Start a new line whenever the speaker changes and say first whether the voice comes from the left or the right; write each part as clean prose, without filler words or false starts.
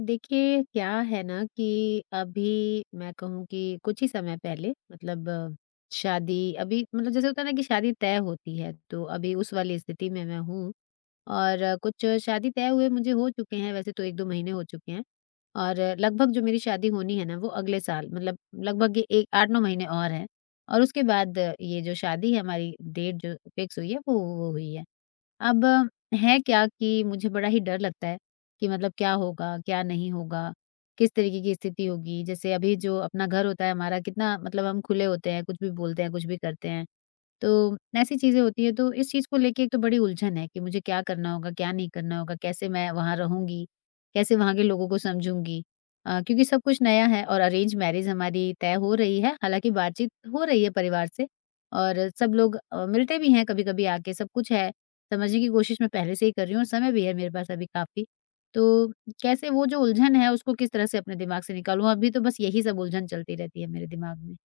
left: देखिए, क्या है ना कि अभी मैं कहूँ कि कुछ ही समय पहले मतलब शादी अभी मतलब जैसे होता है ना कि शादी तय होती है, तो अभी उस वाली स्थिति में मैं हूँ। और कुछ शादी तय हुए मुझे हो चुके हैं, वैसे तो 1-2 महीने हो चुके हैं। और लगभग जो मेरी शादी होनी है ना वो अगले साल मतलब लगभग ये एक 8-9 महीने और हैं। और उसके बाद ये जो शादी है हमारी डेट जो फिक्स हुई है वो हुई है। अब है क्या कि मुझे बड़ा ही डर लगता है कि मतलब क्या होगा, क्या नहीं होगा, किस तरीके की स्थिति होगी। जैसे अभी जो अपना घर होता है हमारा कितना मतलब हम खुले होते हैं, कुछ भी बोलते हैं, कुछ भी करते हैं। तो ऐसी चीज़ें होती हैं तो इस चीज़ को लेके एक तो बड़ी उलझन है कि मुझे क्या करना होगा, क्या नहीं करना होगा, कैसे मैं वहाँ रहूँगी, कैसे वहाँ के लोगों को समझूँगी। क्योंकि सब कुछ नया है और अरेंज मैरिज हमारी तय हो रही है, हालाँकि बातचीत हो रही है परिवार से और सब लोग मिलते भी हैं कभी-कभी आके, सब कुछ है। समझने की कोशिश मैं पहले से ही कर रही हूँ और समय भी है मेरे पास अभी काफ़ी। तो कैसे वो जो उलझन है उसको किस तरह से अपने दिमाग से निकालूँ? अभी तो बस यही सब उलझन चलती रहती है मेरे दिमाग में।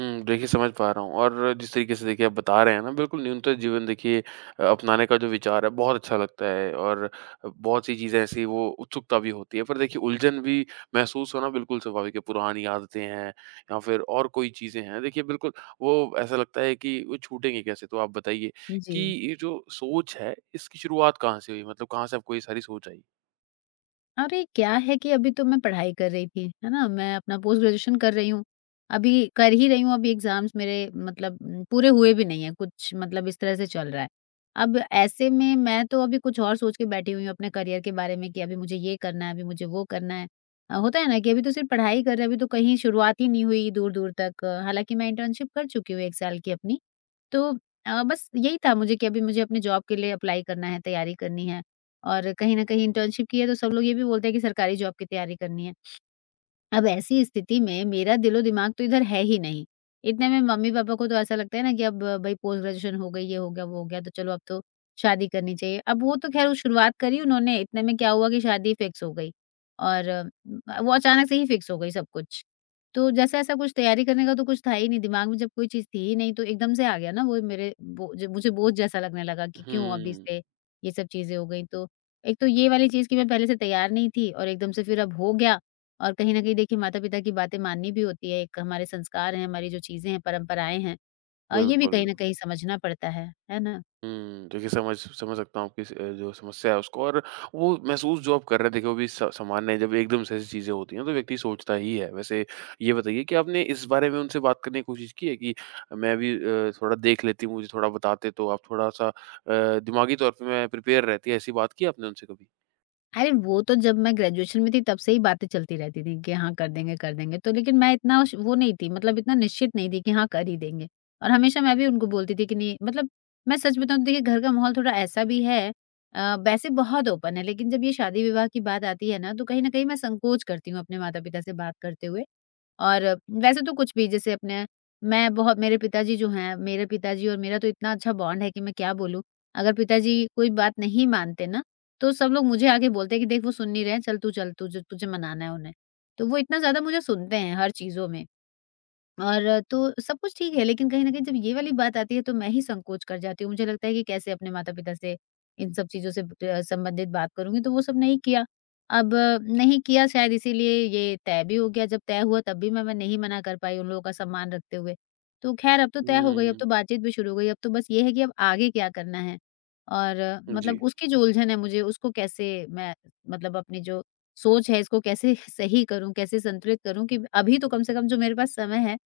right: देखिए समझ पा रहा हूँ, और जिस तरीके से देखिए आप बता रहे हैं ना, बिल्कुल न्यूनतम जीवन देखिए अपनाने का जो विचार है बहुत अच्छा लगता है। और बहुत सी चीज़ें ऐसी, वो उत्सुकता भी होती है। पर देखिए उलझन भी महसूस होना बिल्कुल स्वाभाविक है, पुरानी आदतें हैं या फिर और कोई चीज़ें हैं देखिए, बिल्कुल वो ऐसा लगता है कि वो छूटेंगी कैसे? तो आप बताइए
left: जी।
right: कि ये जो सोच है इसकी शुरुआत कहाँ से हुई? मतलब कहाँ से आपको ये सारी सोच आई?
left: अरे! क्या है कि अभी तो मैं पढ़ाई कर रही थी, है ना? मैं अपना पोस्ट ग्रेजुएशन कर रही हूँ। अभी कर ही रही हूँ, अभी एग्ज़ाम्स मेरे मतलब न, पूरे हुए भी नहीं हैं, कुछ मतलब इस तरह से चल रहा है। अब ऐसे में मैं तो अभी कुछ और सोच के बैठी हुई हूँ अपने करियर के बारे में कि अभी मुझे ये करना है, अभी मुझे वो करना है। होता है ना कि अभी तो सिर्फ़ पढ़ाई कर रहे हैं, अभी तो कहीं शुरुआत ही नहीं हुई दूर-दूर तक। हालाँकि मैं इंटर्नशिप कर चुकी हूँ 1 साल की अपनी। तो बस यही था मुझे कि अभी मुझे अपने जॉब के लिए अप्लाई करना है, तैयारी करनी है। और कहीं न कहीं इंटर्नशिप की है तो सब लोग ये भी बोलते हैं कि सरकारी जॉब की तैयारी करनी है। अब ऐसी स्थिति में मेरा दिलो-दिमाग तो इधर है ही नहीं। इतने में मम्मी-पापा को तो ऐसा लगता है ना कि अब भई पोस्ट ग्रेजुएशन हो गई, ये हो गया, वो हो गया, तो चलो अब तो शादी करनी चाहिए। अब वो तो खैर वो शुरुआत करी उन्होंने, इतने में क्या हुआ कि शादी फिक्स हो गई और वो अचानक से ही फिक्स हो गई सब कुछ। तो जैसे ऐसा कुछ तैयारी करने का तो कुछ था ही नहीं, दिमाग में जब कोई चीज़ थी ही नहीं तो एकदम से आ गया ना वो मेरे बो ज मुझे बोझ जैसा लगने लगा कि क्यों अभी
right: हुँ,
left: से ये सब चीज़ें हो गई। तो एक तो ये वाली चीज़ कि मैं पहले से तैयार नहीं थी और एकदम से फिर अब हो गया और कहीं न कहीं देखिए माता-पिता की बातें माननी भी होती है, एक हमारे संस्कार हैं, हमारी जो चीज़ें हैं, परंपराएँ हैं ये भी हुँ।
right: बिल्कुल।
left: कहीं न कहीं समझना पड़ता है ना?
right: देखिए समझ समझ सकता हूँ आपकी स जो समस्या है उसको, और वो महसूस जो आप कर रहे हैं देखिए वो भी स सामान्य है। जब एकदम से ऐसी चीज़ें होती हैं तो व्यक्ति सोचता ही है। वैसे ये बताइए कि आपने इस बारे में उनसे बात करने की कोशिश की है कि मैं भी थोड़ा देख लेती हूँ, मुझे थोड़ा बताते तो आप, थोड़ा-सा दिमागी तौर पे मैं प्रिपेयर रहती? ऐसी बात की आपने उनसे कभी?
left: अरे! वो तो जब मैं ग्रेजुएशन में थी तब से ही बातें चलती रहती थी कि हाँ, कर देंगे, कर देंगे। तो लेकिन मैं इतना श वो नहीं थी मतलब इतना निश्चित नहीं थी कि हाँ, कर ही देंगे। और हमेशा मैं भी उनको बोलती थी कि नहीं मतलब मैं सच बताऊँ तो देखिए घर का माहौल थोड़ा ऐसा भी है वैसे बहुत ओपन है लेकिन जब ये शादी-विवाह की बात आती है ना, तो कहीं न कहीं मैं संकोच करती हूँ अपने माता-पिता से बात करते हुए। और वैसे तो कुछ भी जैसे अपने मैं बहुत मेरे पिताजी जो हैं मेरे पिताजी और मेरा तो इतना अच्छा बॉन्ड है कि मैं क्या बोलूँ। अगर पिताजी कोई बात नहीं मानते ना, तो सब लोग मुझे आके बोलते हैं कि देख वो सुन नहीं रहे हैं, चल तू चल, तुझे तुझे मनाना है उन्हें। तो वो इतना ज़्यादा मुझे सुनते हैं हर चीज़ों में। और तो सब कुछ ठीक है, लेकिन कहीं न कहीं जब ये वाली बात आती है तो मैं ही संकोच कर जाती हूँ। मुझे लगता है कि कैसे अपने माता-पिता से इन सब चीज़ों से संबंधित बात करूँगी, तो वो सब नहीं किया। अब नहीं किया शायद इसीलिए ये तय भी हो गया, जब तय हुआ तब भी मैं नहीं मना कर पाई उन लोगों का सम्मान रखते हुए। तो ख़ैर अब तो तय हो गई, अब
right: हुँ,
left: तो बातचीत भी शुरू हो गई, अब तो बस ये है कि अब आगे क्या करना है और
right: जी,
left: मतलब उसकी जो उलझन है मुझे उसको कैसे मैं मतलब अपनी जो सोच है इसको कैसे सही करूँ, कैसे संतुलित करूँ कि अभी तो कम से कम जो मेरे पास समय है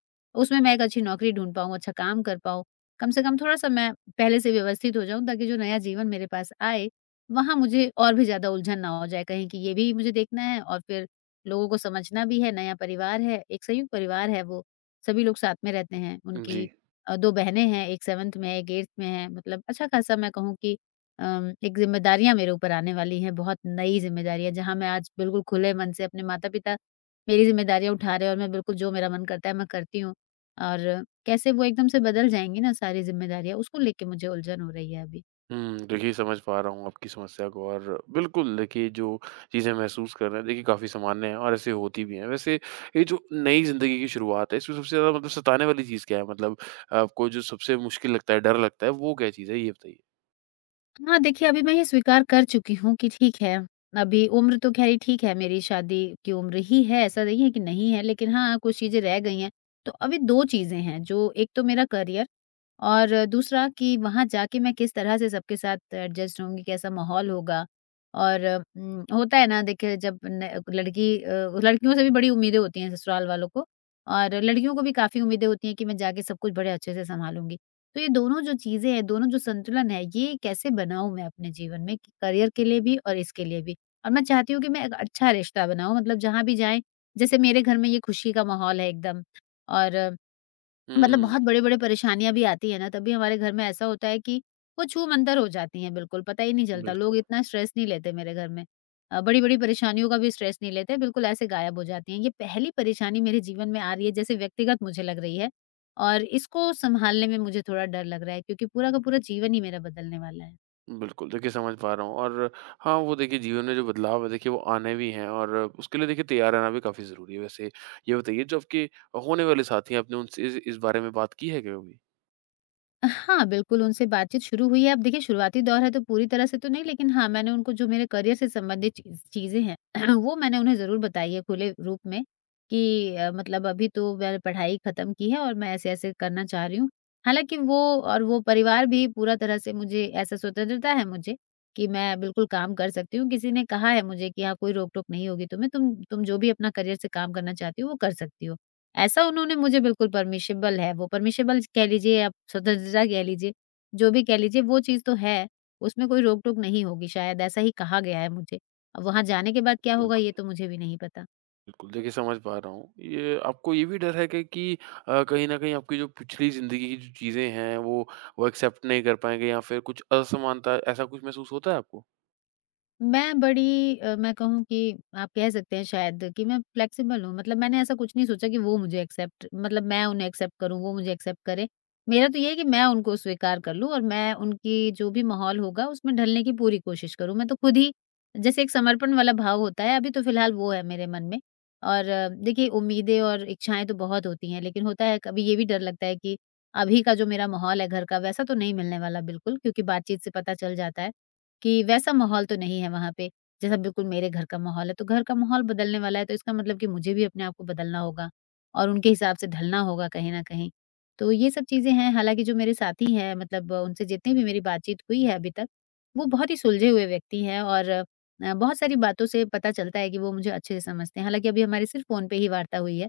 left: उसमें मैं एक अच्छी नौकरी ढूँढ पाऊँ, अच्छा काम कर पाऊँ। कम से कम थोड़ा-सा मैं पहले से व्यवस्थित हो जाऊँ ताकि जो नया जीवन मेरे पास आए, वहाँ मुझे और भी ज़्यादा उलझन ना हो जाए कहीं कि ये भी मुझे देखना है और फिर लोगों को समझना भी है, नया परिवार है, एक संयुक्त परिवार है वो, सभी लोग साथ में रहते हैं।
right: जी।
left: उनकी 2 बहनें हैं, एक 7th में है, एक 8th में है, मतलब अच्छा-खासा मैं कहूँ कि एक ज़िम्मेदारियाँ मेरे ऊपर आने वाली हैं, बहुत नई ज़िम्मेदारियाँ जहाँ मैं आज बिल्कुल खुले मन से अपने माता-पिता मेरी ज़िम्मेदारियाँ उठा रहे हैं और मैं बिल्कुल जो मेरा मन करता है मैं करती हूँ। और कैसे वो एकदम से बदल जाएँगी ना सारी ज़िम्मेदारियाँ, उसको लेके मुझे उलझन हो रही है अभी।
right: देखिए समझ पा रहा हूँ आपकी समस्या को, और बिल्कुल देखिए जो चीज़ें महसूस कर रहे हैं देखिए काफ़ी सामान्य है, और ऐसे होती भी हैं। वैसे ये जो नई ज़िंदगी की शुरुआत है इसमें सबसे ज़्यादा मतलब सताने वाली चीज़ क्या है? मतलब आपको जो सबसे मुश्किल लगता है, डर लगता है, वो क्या चीज़ है ये बताइए?
left: हाँ, देखिए अभी मैं ये स्वीकार कर चुकी हूँ कि ठीक है, अभी उम्र तो ख़ैर ये ठीक है मेरी शादी की उम्र ही है, ऐसा नहीं है कि नहीं है, लेकिन हाँ, कुछ चीज़ें रह गई हैं। तो अभी 2 चीज़ें हैं जो एक तो मेरा करियर और दूसरा कि वहाँ जाके मैं किस तरह से सबके साथ एडजस्ट होंगी, कैसा माहौल होगा और होता है ना देखिए जब न लड़की अ, लड़कियों से भी बड़ी उम्मीदें होती हैं ससुराल वालों को और लड़कियों को भी काफ़ी उम्मीदें होती हैं कि मैं जाके सब कुछ बड़े अच्छे से सँभालूँगी। तो ये दोनों जो चीज़ें हैं, दोनों जो संतुलन है, ये कैसे बनाऊँ मैं अपने जीवन में कि करियर के लिए भी और इसके लिए भी? और मैं चाहती हूँ कि मैं एक अच्छा रिश्ता बनाऊँ मतलब जहाँ भी जाएँ, जैसे मेरे घर में ये खुशी का माहौल है एकदम और मतलब
right: हुँ,
left: बहुत बड़े-बड़े परेशानियाँ भी आती है ना, तभी हमारे घर में ऐसा होता है कि वो छूमंतर हो जाती हैं बिल्कुल, पता ही नहीं चलता।
right: बिल्कुल,
left: लोग इतना स्ट्रेस नहीं लेते मेरे घर में। बड़ी-बड़ी परेशानियों का भी स्ट्रेस नहीं लेते, बिल्कुल ऐसे गायब हो जाती हैं। ये पहली परेशानी मेरे जीवन में आ रही है जैसे व्यक्तिगत मुझे लग रही है और इसको सँभालने में मुझे थोड़ा डर लग रहा है क्योंकि पूरा का पूरा जीवन ही मेरा बदलने वाला है।
right: बिल्कुल। देखिए समझ पा रहा हूँ, और हाँ, वो देखिए जीवन में जो बदलाव है देखिए वो आने भी हैं, और उसके लिए देखिए तैयार रहना भी काफ़ी ज़रूरी है। वैसे ये बताइए, जो आपके होने वाले साथी हैं आपने उनसे इस बारे में बात की है क्या कभी?
left: हाँ, बिल्कुल, उनसे बातचीत शुरू हुई है। अब देखिए शुरुआती दौर है तो पूरी तरह से तो नहीं लेकिन हाँ, मैंने उनको जो मेरे करियर से संबंधित चीज़ें हैं वो मैंने उन्हें ज़रूर बताई है खुले रूप में कि मतलब अभी तो मैंने पढ़ाई ख़त्म की है और मैं ऐसे-ऐसे करना चाह रही हूँ। हालाँकि वो और वो परिवार भी पूरा तरह से मुझे ऐसा स्वतंत्रता है मुझे कि मैं बिल्कुल काम कर सकती हूँ। किसी ने कहा है मुझे कि हाँ, कोई रोक-टोक नहीं होगी तुम्हें, तुम जो भी अपना करियर से काम करना चाहती हो वो कर सकती हो। ऐसा उन्होंने मुझे बिल्कुल परमिशेबल है वो, परमिशेबल कह लीजिए आप स्वतंत्रता कह लीजिए, जो भी कह लीजिए वो चीज़ तो है, उसमें कोई रोक-टोक नहीं होगी शायद ऐसा ही कहा गया है मुझे। अब वहाँ जाने के बाद क्या होगा ये तो मुझे भी नहीं पता।
right: बिल्कुल, देखिए समझ पा रहा हूँ। ये आपको ये भी डर है कि कि कहीं न कहीं आपकी जो पिछली ज़िंदगी की जो चीज़ें हैं, वो एक्सेप्ट नहीं कर पाएँगे, या फिर कुछ असमानता, ऐसा कुछ महसूस होता है आपको?
left: मैं कहूँ कि आप कह सकते हैं शायद कि मैं फ्लेक्सिबल हूँ। मतलब मैंने ऐसा कुछ नहीं सोचा कि वो मुझे एक्सेप्ट मतलब मैं उन्हें एक्सेप्ट करूँ, वो मुझे एक्सेप्ट करें। मेरा तो ये है कि मैं उनको स्वीकार कर लूँ और मैं उनकी जो भी माहौल होगा उसमें ढलने की पूरी कोशिश करूँ। मैं तो खुद ही जैसे एक समर्पण वाला भाव होता है, अभी तो फिलहाल वो है मेरे मन में। और देखिए उम्मीदें और इच्छाएँ तो बहुत होती हैं, लेकिन होता है कभी ये भी डर लगता है कि अभी का जो मेरा माहौल है घर का वैसा तो नहीं मिलने वाला बिल्कुल क्योंकि बातचीत से पता चल जाता है। कि वैसा माहौल तो नहीं है वहाँ पे, जैसा बिल्कुल मेरे घर का माहौल है। तो घर का माहौल बदलने वाला है, तो इसका मतलब कि मुझे भी अपने आप को बदलना होगा और उनके हिसाब से ढलना होगा कहीं न कहीं। तो ये सब चीज़ें हैं, हालाँकि जो मेरे साथी हैं मतलब उनसे जितनी भी मेरी बातचीत हुई है अभी तक, वो बहुत ही सुलझे हुए व्यक्ति हैं और बहुत सारी बातों से पता चलता है कि वो मुझे अच्छे से समझते हैं। हालाँकि अभी हमारी सिर्फ़ फ़ोन पे ही वार्ता हुई है।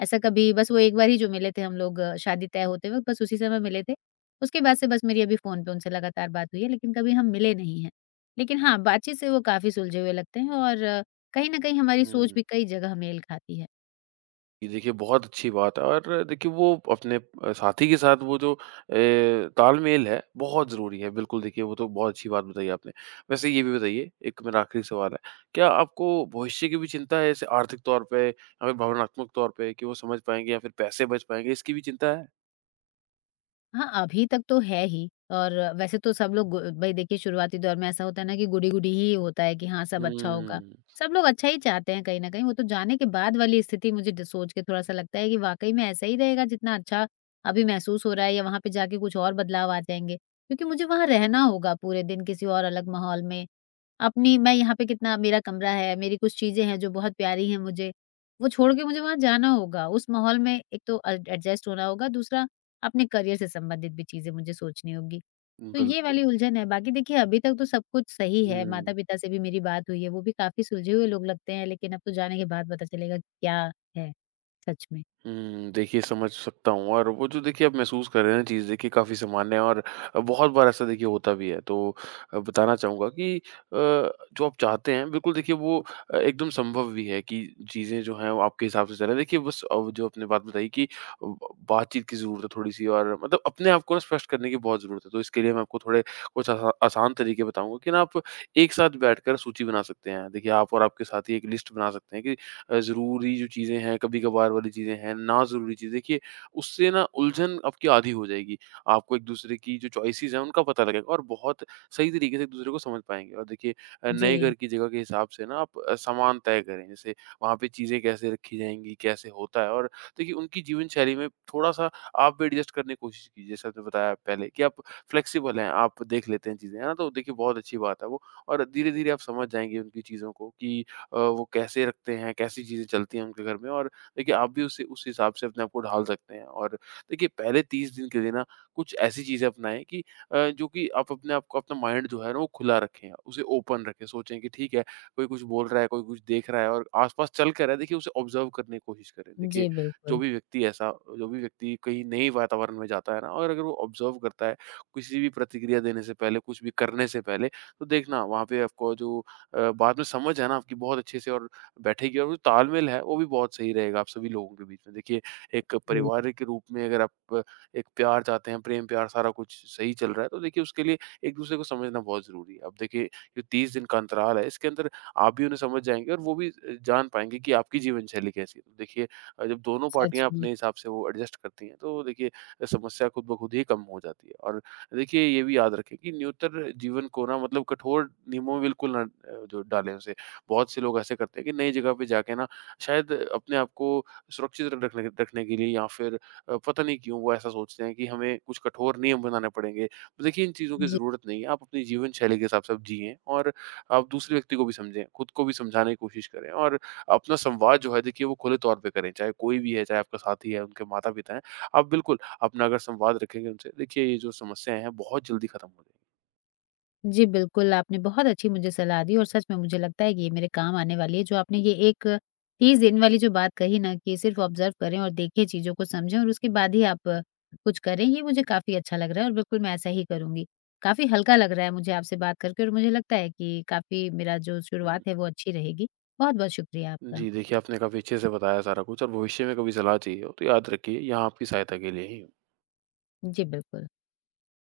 left: ऐसा कभी बस वो एक बार ही जो मिले थे हम लोग शादी तय होते वक़्त, बस उसी समय मिले थे। उसके बाद से बस मेरी अभी फ़ोन पे उनसे लगातार बात हुई है, लेकिन कभी हम मिले नहीं हैं। लेकिन हाँ, बातचीत से वो काफ़ी सुलझे हुए लगते हैं और कहीं न कहीं हमारी सोच
right: हुँ।
left: भी कई जगह मेल खाती है।
right: ये देखिए बहुत अच्छी बात है, और देखिए वो अपने साथी के साथ वो जो तालमेल है बहुत ज़रूरी है। बिल्कुल देखिए वो तो बहुत अच्छी बात बताई आपने। वैसे ये भी बताइए, एक मेरा आखिरी सवाल है, क्या आपको भविष्य की भी चिंता है, जैसे आर्थिक तौर पे या फिर भावनात्मक तौर पे कि वो समझ पाएँगे, या फिर पैसे बच पाएँगे इसकी भी चिंता है?
left: हाँ, अभी तक तो है ही और वैसे तो सब लोग गु भई देखिए शुरुआती दौर में ऐसा होता है ना कि गुडी-गुडी ही होता है कि हाँ, सब अच्छा होगा।
right: हुँ।
left: सब लोग अच्छा ही चाहते हैं कहीं न कहीं, वो तो जाने के बाद वाली स्थिति मुझे ड सोच के थोड़ा-सा लगता है कि वाक़ई में ऐसा ही रहेगा जितना अच्छा अभी महसूस हो रहा है या वहाँ पे जाके कुछ और बदलाव आ जाएँगे। क्योंकि मुझे वहाँ रहना होगा पूरे दिन किसी और अलग माहौल में अपनी मैं यहाँ पे कितना मेरा कमरा है, मेरी कुछ चीज़ें हैं जो बहुत प्यारी हैं मुझे, वो छोड़ के मुझे वहाँ जाना होगा। उस माहौल में एक तो एडजस्ट होना होगा, दूसरा अपने करियर से संबंधित भी चीज़ें मुझे सोचनी होगी। तो ये
right: बिल्कुल।
left: वाली उलझन है, बाकी देखिए अभी तक तो सब कुछ सही है,
right: हुँ,
left: माता-पिता से भी मेरी बात हुई है, वो भी काफ़ी सुलझे हुए लोग लगते हैं, लेकिन अब तो जाने के बाद पता चलेगा कि क्या है सच में।
right: हुँ। देखिए समझ सकता हूँ, और वो जो देखिए आप महसूस कर रहे हैं चीज़ देखिए काफ़ी सामान्य है, और बहुत बार ऐसा देखिए होता भी है। तो बताना चाहूँगा कि जो आप चाहते हैं बिल्कुल देखिए वो एकदम संभव भी है, कि चीज़ें जो हैं वो आपके हिसाब से चलें। देखिए बस अब जो आपने बात बताई, कि ब बातचीत की ज़रूरत है थोड़ी-सी, और मतलब अपने आप को ना स्पष्ट करने की बहुत ज़रूरत है। तो इसके लिए मैं आपको थोड़े कुछ आसान तरीके बताऊँगा, कि ना आप एक साथ बैठकर सूची बना सकते हैं। देखिए आप और आपके साथी एक लिस्ट बना सकते हैं, कि ज़रूरी जो चीज़ें हैं, कभी-कभार वाली चीज़ें हैं, ना ज़रूरी चीज़ देखिए, उससे ना उलझन आपकी आधी हो जाएगी। आपको एक-दूसरे की जो चॉइसेस हैं उनका पता लगेगा, और बहुत सही तरीके से एक-दूसरे को समझ पाएँगे। और देखिए नए घर
left: जी,
right: की जगह के हिसाब से ना आप सामान तय करें। जैसे वहाँ पे चीज़ें कैसे रखी जाएँगी, कैसे होता है, और देखिए उनकी जीवन शैली में थोड़ा-सा आप भी एडजस्ट करने की कोशिश कीजिए। जैसे आपने बताया पहले कि आप फ्लेक्सिबल हैं, आप देख लेते हैं चीज़ें, है ना? तो देखिए बहुत अच्छी बात है वो, और धीरे-धीरे आप समझ जाएँगे उनकी चीज़ों को कि वो कैसे रखते हैं, कैसी चीज़ें चलती हैं उनके घर में, और देखिए आप भी उसी उस हिसाब से अपने आप को ढाल सकते हैं। और देखिए पहले 30 दिन के लिए ना कुछ ऐसी चीज़ें अपनाएँ, कि जो कि आप अपने आप को, अपना माइंड जो है ना वो खुला रखें, उसे ओपन रखें। सोचें कि ठीक है, कोई कुछ बोल रहा है, कोई कुछ देख रहा है, और आस-पास चल क्या रहा है देखिए उसे ऑब्ज़र्व करने की कोशिश करें। देखिए
left: जी
right: जो
left: बिल्कुल।
right: भी व्यक्ति ऐसा जो भी व्यक्ति कहीं नए वातावरण में जाता है ना, और अगर वो ऑब्ज़र्व करता है किसी भी प्रतिक्रिया देने से पहले, कुछ भी करने से पहले, तो देखना वहाँ पे आपको जो बाद में समझ है ना आपकी बहुत अच्छे से और बैठेगी, और वो तालमेल है वो भी बहुत सही रहेगा आप सभी लोगों के बीच में। देखिए एक
left: जी,
right: परिवार के रूप में अगर आप एक प्यार चाहते हैं, प्रेम-प्यार सारा कुछ सही चल रहा है, तो देखिए उसके लिए एक-दूसरे को समझना बहुत ज़रूरी है। अब देखिए जो 30 दिन का अंतराल है इसके अंदर आप भी उन्हें समझ जाएँगे, और वो भी जान पाएँगे कि आपकी जीवन शैली कैसी है। तो देखिए जब दोनों
left: सच
right: पार्टियाँ
left: में।
right: अपने हिसाब से वो एडजस्ट करती हैं, तो देखिए समस्या खुद ब खुद ही कम हो जाती है। और देखिए ये भी याद रखें कि न्यूनतर जीवन को ना, मतलब कठोर नियमों में बिल्कुल ना जो डालें उसे। बहुत से लोग ऐसे करते हैं कि नई जगह पे जाके ना, शायद अपने आप को सुरक्षित रखने रखने के लिए, या फिर पता नहीं क्यों वो ऐसा सोचते हैं कि हमें कुछ कठोर नियम बनाने पड़ेंगे। तो देखिए इन चीज़ों की
left: जी।
right: ज़रूरत नहीं है, आप अपनी जीवन शैली के हिसाब से आप जिएँ, और आप दूसरे व्यक्ति को भी समझें, खुद को भी समझाने की कोशिश करें, और अपना संवाद जो है देखिए वो खुले तौर पे करें, चाहे कोई भी है, चाहे आपका साथी है, उनके माता-पिता हैं। आप बिल्कुल अपना अगर संवाद रखेंगे उनसे, देखिए ये जो समस्याएँ हैं बहुत जल्दी खत्म हो जाएँगी।
left: जी, बिल्कुल, आपने बहुत अच्छी मुझे सलाह दी और सच में मुझे लगता है कि ये मेरे काम आने वाली है। जो आपने ये एक चीज़ इन वाली जो बात कही ना कि सिर्फ़ ऑब्ज़र्व करें और देखें, चीज़ों को समझें और उसके बाद ही आप कुछ करें, ये मुझे काफ़ी अच्छा लग रहा है और बिल्कुल मैं ऐसा ही करूँगी। काफ़ी हल्का लग रहा है मुझे आपसे बात करके और मुझे लगता है कि काफ़ी मेरा जो
right: हुँ।
left: शुरुआत है, वो अच्छी रहेगी। बहुत-बहुत शुक्रिया आपका।
right: जी, देखिए आपने काफ़ी अच्छे से बताया सारा कुछ, और भविष्य में कभी सलाह चाहिए हो तो याद रखिए, यहाँ आपकी सहायता के लिए ही हूँ।
left: जी, बिल्कुल।